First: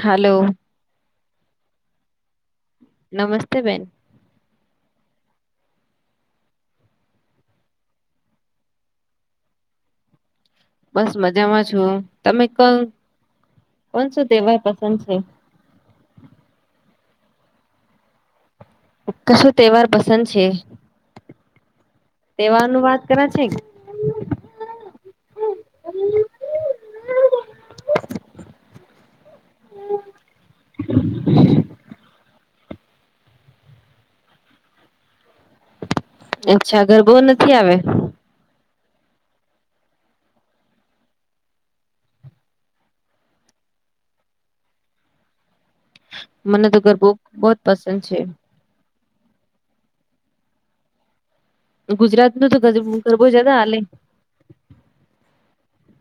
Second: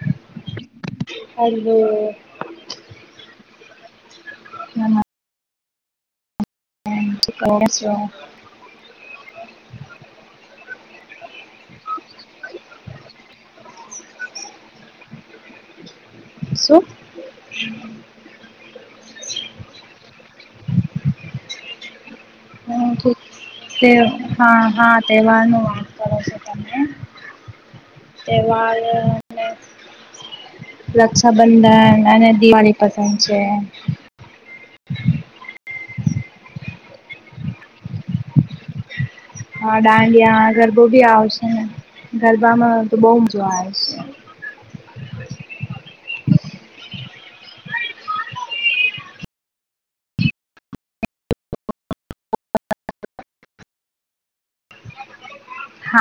Hello hello નમસ્તે બેન. [inaudible] [unintelligible] બસ મજામાં છો તમે ક કોન શું તહેવાર પસંદ છે. શું? કશું તહેવાર પસંદ છે? તહેવાર નું વાત હ કરે છે તે હા હા તેવારનું [inaudible] તેવાર રક્ષાબંધન અને દિવાળી પસંદ છે. અચ્છા ગરબો નથી આવે? હા ડાંગિયા ગરબો બી આવશે ને. ગરબામાં તો બહ મજા આવે છે. મને ગરબો બહ જ પસંદ છે. ગુજરાત ન તો ગરબો છે ત હાલે. હા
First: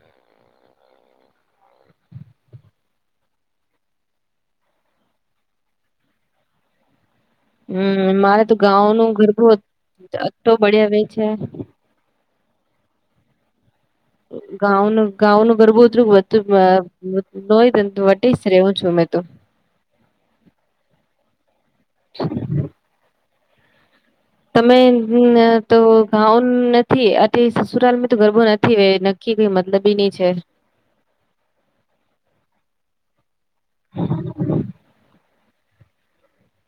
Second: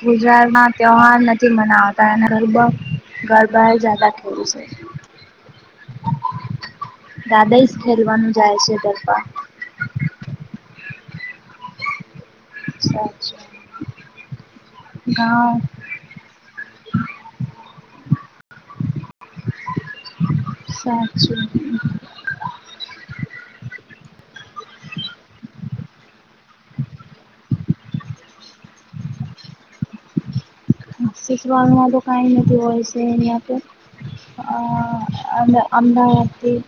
ગુજરાતમાં તહેવાર નથી મનાવતારા ગરબા એ જતા ખડ છે. [inaudible] દાદા જ હમ ખેલવાનું મારે તો જાય છે ગાંવ નું ગરબા ગરબું અટોલો બડીયા આવે છે. છે. ગનું ગાંનું ગરબુંતરું નય વ જ રવું છું. તો સાત શ્રી તમે તો ગાઉ નથી આ સસુરાાલ તો ગરબો નથી નક્કી મતલબી ની છે સસુરાલ મા તો કં નથી હોય છે અયા તો અન અમદાવાદ થી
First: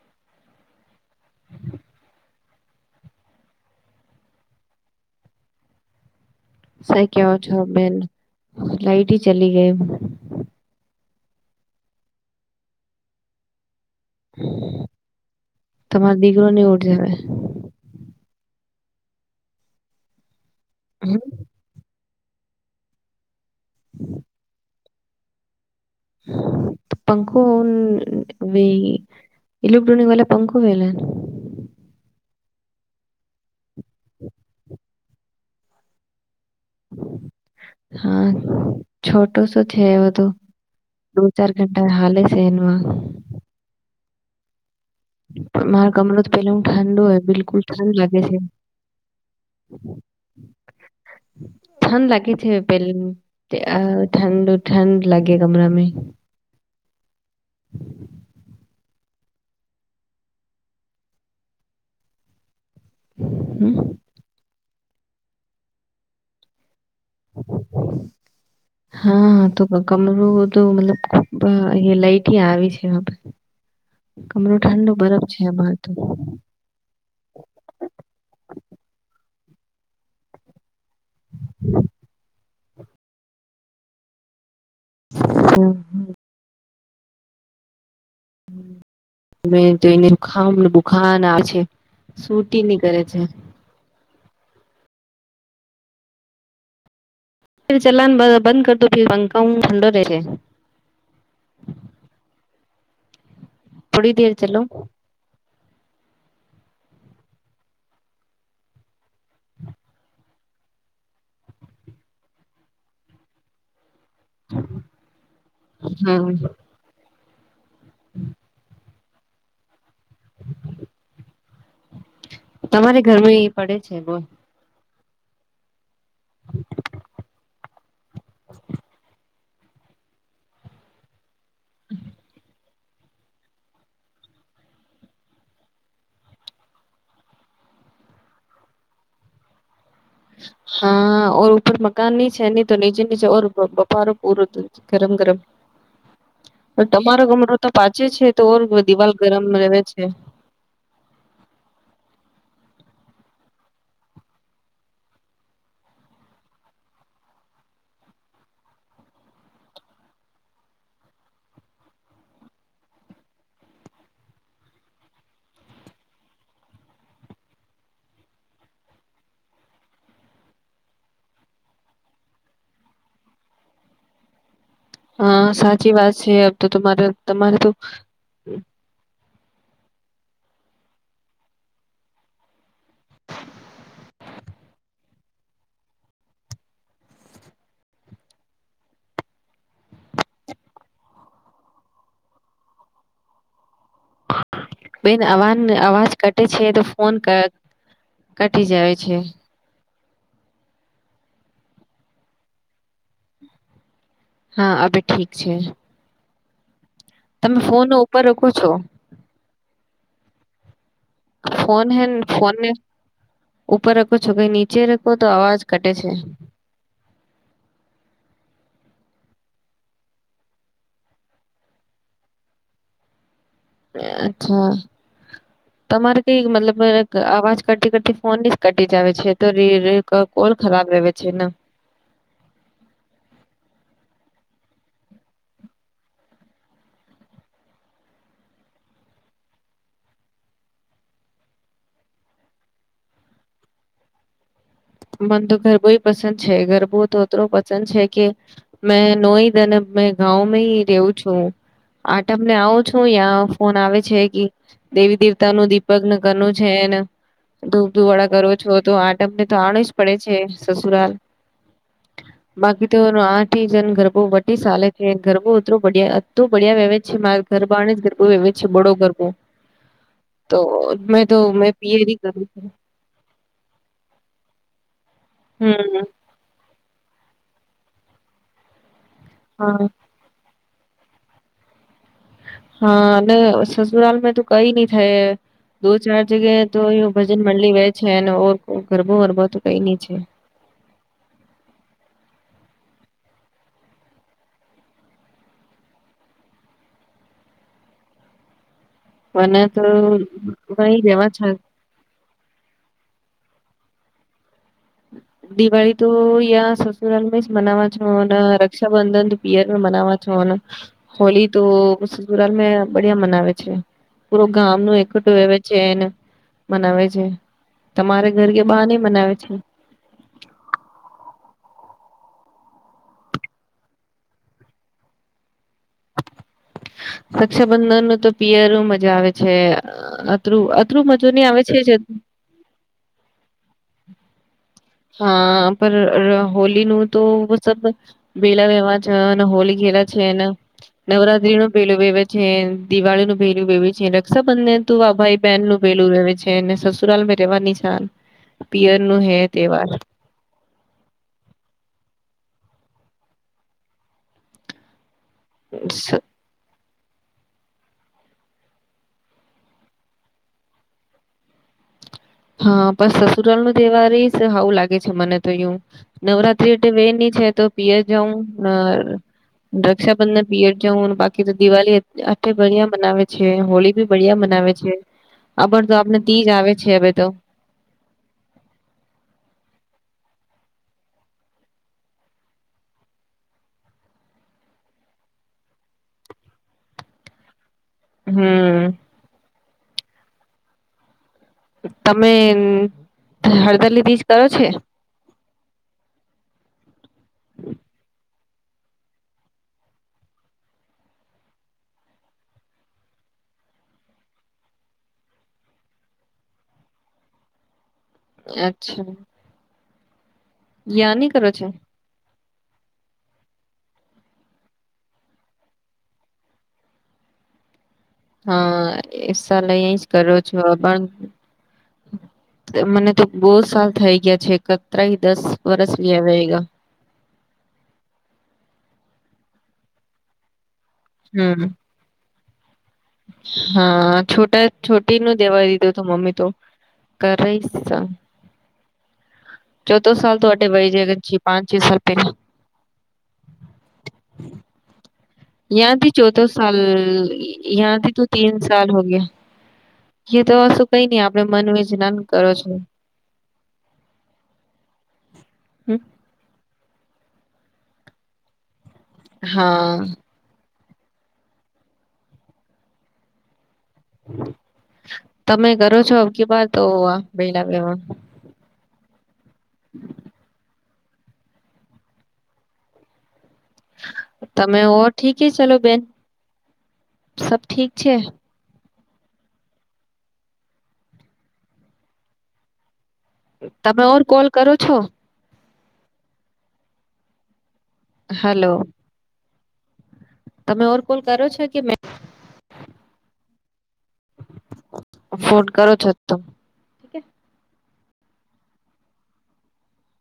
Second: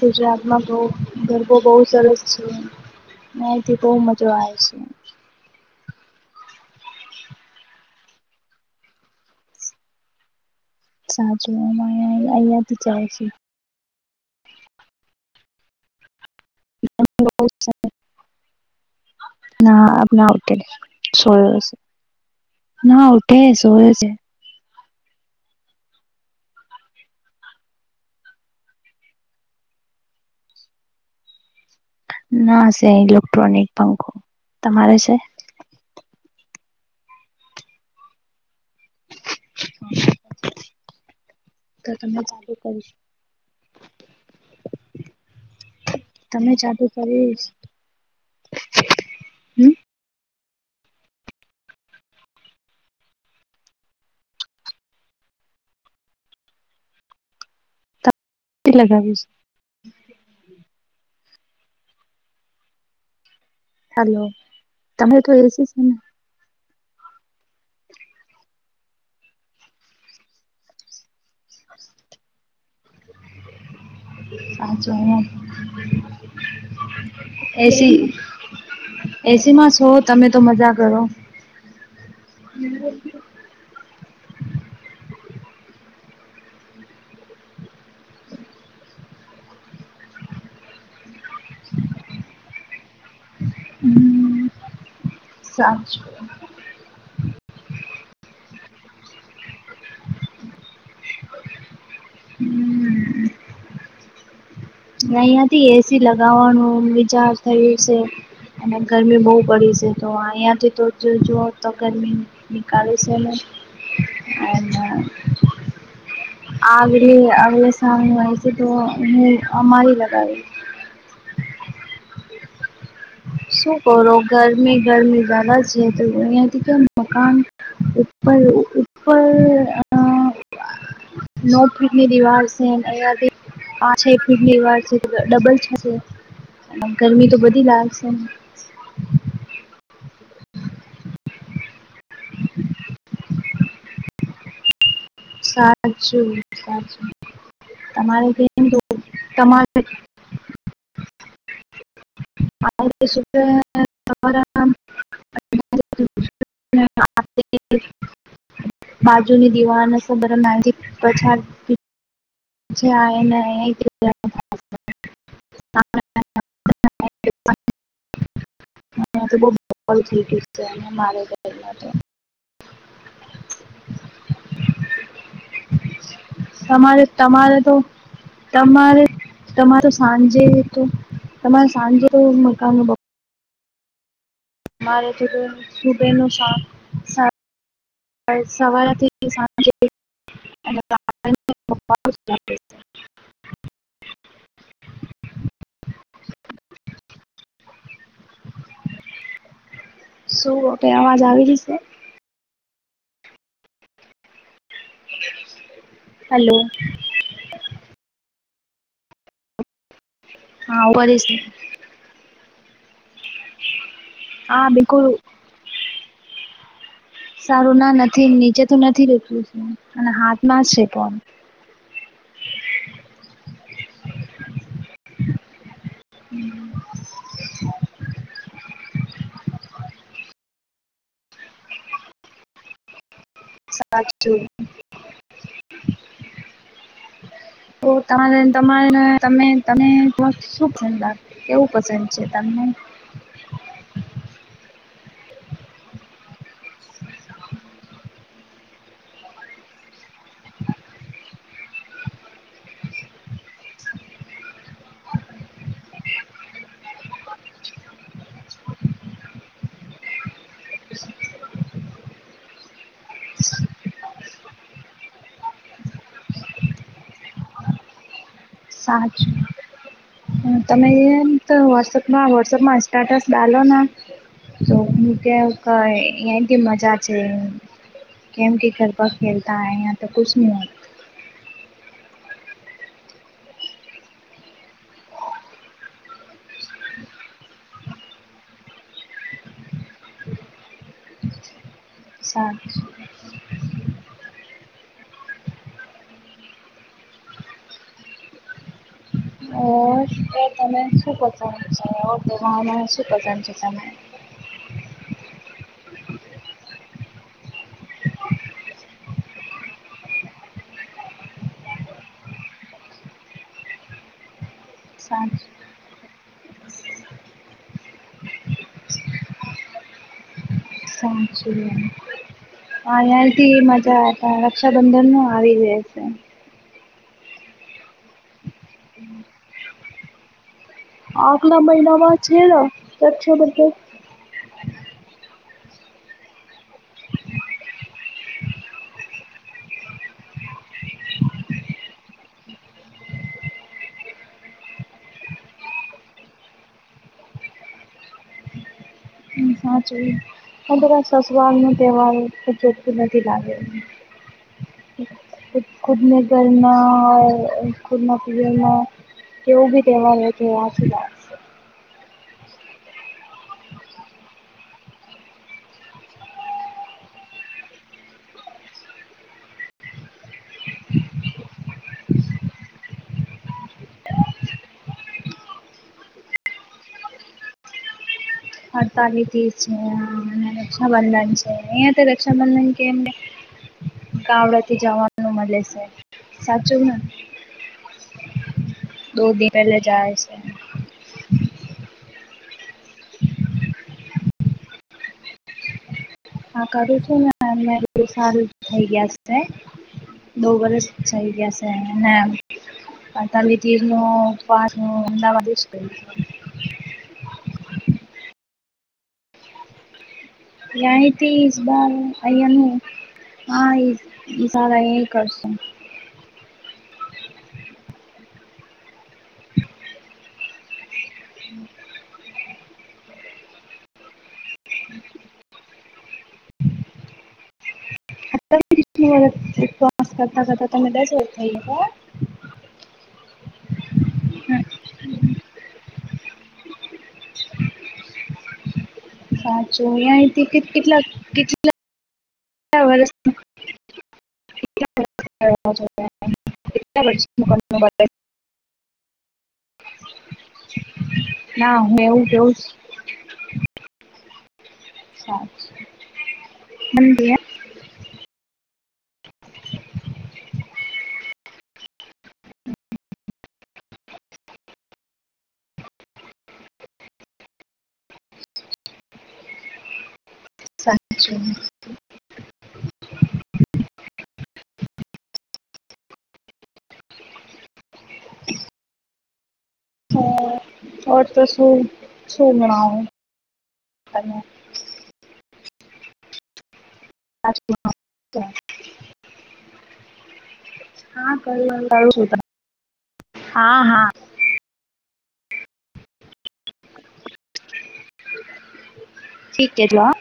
ગુજરાતમાં બહ ગરબો બહુ સરસ છે નાથી બહુ મજા આવે છે સા કેવ છો બેન લાઈટ હ ચલી ગઈ સાચુંં અહીયાથી જાય છે તમારો દીકરો ની ઉઠે હવે ના આપ ના ઉઠે સોયો છે ના [unintelligible] પંખો વી ઇલોક્રોનિક વાા પંખો વેલા. ના સ ઇલેક્ટ્રોનિક પંખો તમારે છે. હા છોટું શું છે એ બધું. દો ચાર ઘંટા તો હલે તમે છે ચાલુ એનુંમાં. કરીશ પણ મારો કમરો તો તમે પેલા હું ચાલુ ઠંડો હોય કરીશ બિલકુલ ઠંડ લાગે છે. [inaudible] હમ? ઠંડ લાગી છે પે ઠંડ ઠંડ લાગે કમરામાં. [inaudible] લગાવીશ. હમ. હલો તમે તો એસી છ ને. હા તો કમરો તો મતલબ બ એ લઈટી આવી છે આપ. હાછ અમારે તો. એસી [inaudible] એસી માં છો તમે તો મજા કરો [unintelligible] [unintelligible] [inaudible] મે તો એને બુખાન આવે છે સુૂટી નહી કરે છે હમ્મ સાચું ફ ચલાન બંધ કરતો પંખા હું ઠંડો રહેશે થોડી દેર ચલો અહયાથી એસી લગાવવાનું વિચાર થયું છે અને ગરમી બહુ પડી છે તો અહિયાં થી તો જુઓ તો ગરમી નીકાલે છેને હમ્મ કે અગલે શામને હોય છે તો હ અમારી લગાવી તમારે ઘરમાં એ શું પડે છે કરો બહુ. ગરમી ગરમી જદા છે તો અહીંયા થી તો મકાન ઉપર ઉપર નવપીટની દિવાજ [unintelligible] [unintelligible] ગરમી, તો બધી લાગશેને હા ઓર ઉપર મકાન ની છે, ન તો નીચે નીચે ઓ બપારો પૂરો ગરમ, ગરમ સાચું સાચું તમારો કમરો તો પાચે છે, તમારે તો ઓર કેમ દિવાલ ગરમ રહે તમારે છે [unintelligible] [inaudible] બાજુની દિવાન તો [unintelligible] પછાર [inaudible] તો બ બ ગ છે, અને મારે ઘરમાં હા, સાચી વાત છે, આ તો તમારે તમારે, તો તમારે તમાર સાંજે, તો તમારો સાંજે મકનો સબે નુ સા સવાથી [inaudible] બેન અવા અવાજ કટે છે તો ફોન કર કટી જાય છે. શું અવાજ, આવી રી શે હા, અભી ઠીક છે. હલો. તમે ફોન ઉપર રકો છો. હા, ઉપર ઇસી છે. ફોન હે ફોનને ઉપર રખો છો, કે હા નીચે બિલકુલ રખો તો અવાજ કટે છે. સારુંના નથી, નીચે નથી રું અને હાથમાં છે ફોન એ અચ્છા તમારે કઈ મતલબ અવાજ કરતી, કરતી ફોનની જ કટી જ આવે છે. રીર કોલ ખરાબ રહે છેને. સાત જોો. તો ત ત શું પસાગ કેવું પસંદ છે, તમને મને તો ગરબો પસંદ છે, ગરબો તો એું પસંદ છે, કે મેં નોહી અને મે ગઉંમાં રહવું છું. આટમને આવો છું, યાં ફોન આવે છે કે દેવી દેવતા નું દીપક નગર નું છે. ધૂપધુવાળા કરો છો, તો આટમને તોાણ જ પડે છે, સસુરાલ બાકી તો આઠ જન ગરબો વી ચાલે છે, ગરબો એું બિયા અું બડિયા વહે છે, મા ગરબાને જ ગરબો એમ છે, બડો ગરબો સાચું તો તમે મેં એમ તો મેં પીએરી વટસપમાં કરું છું વોટસઅપમાં સ્ટેટસ ડાલો. તો હ હમ એથી મજા છે, કેમ કે કર ખેલતા હ હા યા તો કશ નહી હોય હા, અને સસુરાલ મે તું કઈ નઈ થઈ. દો ચાર જગ્યાએ, તો એ ભજન મંલી વે છે, અને ઓ ગરબો વરબો તો કઈ નઈ છે. હા. મને તો ઓર પસંદ વહી રેવા છે છે પસંદ છે દિવાળી તો યા સસુરાલમાં જ મનાવા છો અને રક્ષાબંધન પિયર મનાવા છો હોલી તો સુરાલ બિયા મનાવે છે પ ગામનું એક સાંજ ટોએ વ એન મનાવે છે તમારે ઘર કે બહાર નની મનાવે છે હ જ હા ત્યાથી મજા રક્ષાબંધન નું આવી જ છે. રક્ષાબંધન નું તો પિયરું મજા આવે છે અતરું મજો નહી આગલા આવે મહિનામાં છે રક્ષાબંધન. હા પર હોલીનું તો સબ બેેલા વ્યવાહજ અને હોલ છે એને નવરાત્રી નું પહેલું વહેવે છે દિવાળી નું પહેલું વવે છે રક્ષાબંધન તું વાભાઈ બહેન નું વેલું ર છે ને સસુરાલમાં રહેવા નિશાન પિયર નું હે તહેવાર. સાચવી અધર સસુવાર ન તહેવાાર ચ નથીથી લાગે ખુદને કરરના ખુર્માં પૂજનમાં કેવો બી તહેવાર તહેવાથી લ છે. હા પણ સસુરાલ નો તહેવાર આવું લાગે છે મને તો એ નવરાત્રી એ વે છે તો પીએ જઉં રક્ષાબંધન પિયર જઉું બાકી તો દિવાળી આલી બિયા મનાવે છે હોળી બી બિયા મ આણ તો આપને તીજ આવે છે હવે તો હડતાલીથી છે રક્ષાબંધન છે અહિયાં તો રક્ષાબંધન કેમ ગાવડા થી જવાનું મળે છે સાચું ને હમ દો દિન પહેલે જાય છે તમે હળદરલી બીજ કરો છે હા કરું છું ને અ સારું થઈ ગયા છે બો વરસ થઈ ગયા છે ને તલી તીરનું પાારનો એવા અચ્છા યા ની કરો છો? [unintelligible] અહીનું હા એ સારા એ કરશો. હા એ સલે એ જ કરો છો પણ મને તો બહ સાલ થઈ ગયા છે એકત્ર દસ વર્સ લ્યા ગ [inaudible] હમ [unintelligible] હા છોટા છોટી નું દેવા દીધું તો મમ્મી તો કરૈસ. સાચું ચૌથો સાલ અહીંથી તોડે વય કેટલા જગનજી પાંચ છ સાલ પહેલા કેટલા વર્ષ યાથી ચોથો સલ કેટલા વર્ષ યાથી તો તીન સલ હો ગયા એ તો શું કઈ નઈ આપડે મન ના હું વિજ્ઞાન એવું કરો કેવું છો. હમ [unintelligible] હા [inaudible] તમે કરો છો અકી બાર તો આ બેેલા [inaudible] સા તમે ઓ ઠીક હ ચલો બેન. સબ ઠીક છે? હ તો શું શું બણાઓ તમે ઓર, કોલ કરો છો? હા કરું હલો! તમે ઓર કોલ કરો છો કે મે હા, હા હા. ફોન કરો છો, ત ઠીક કે જ વા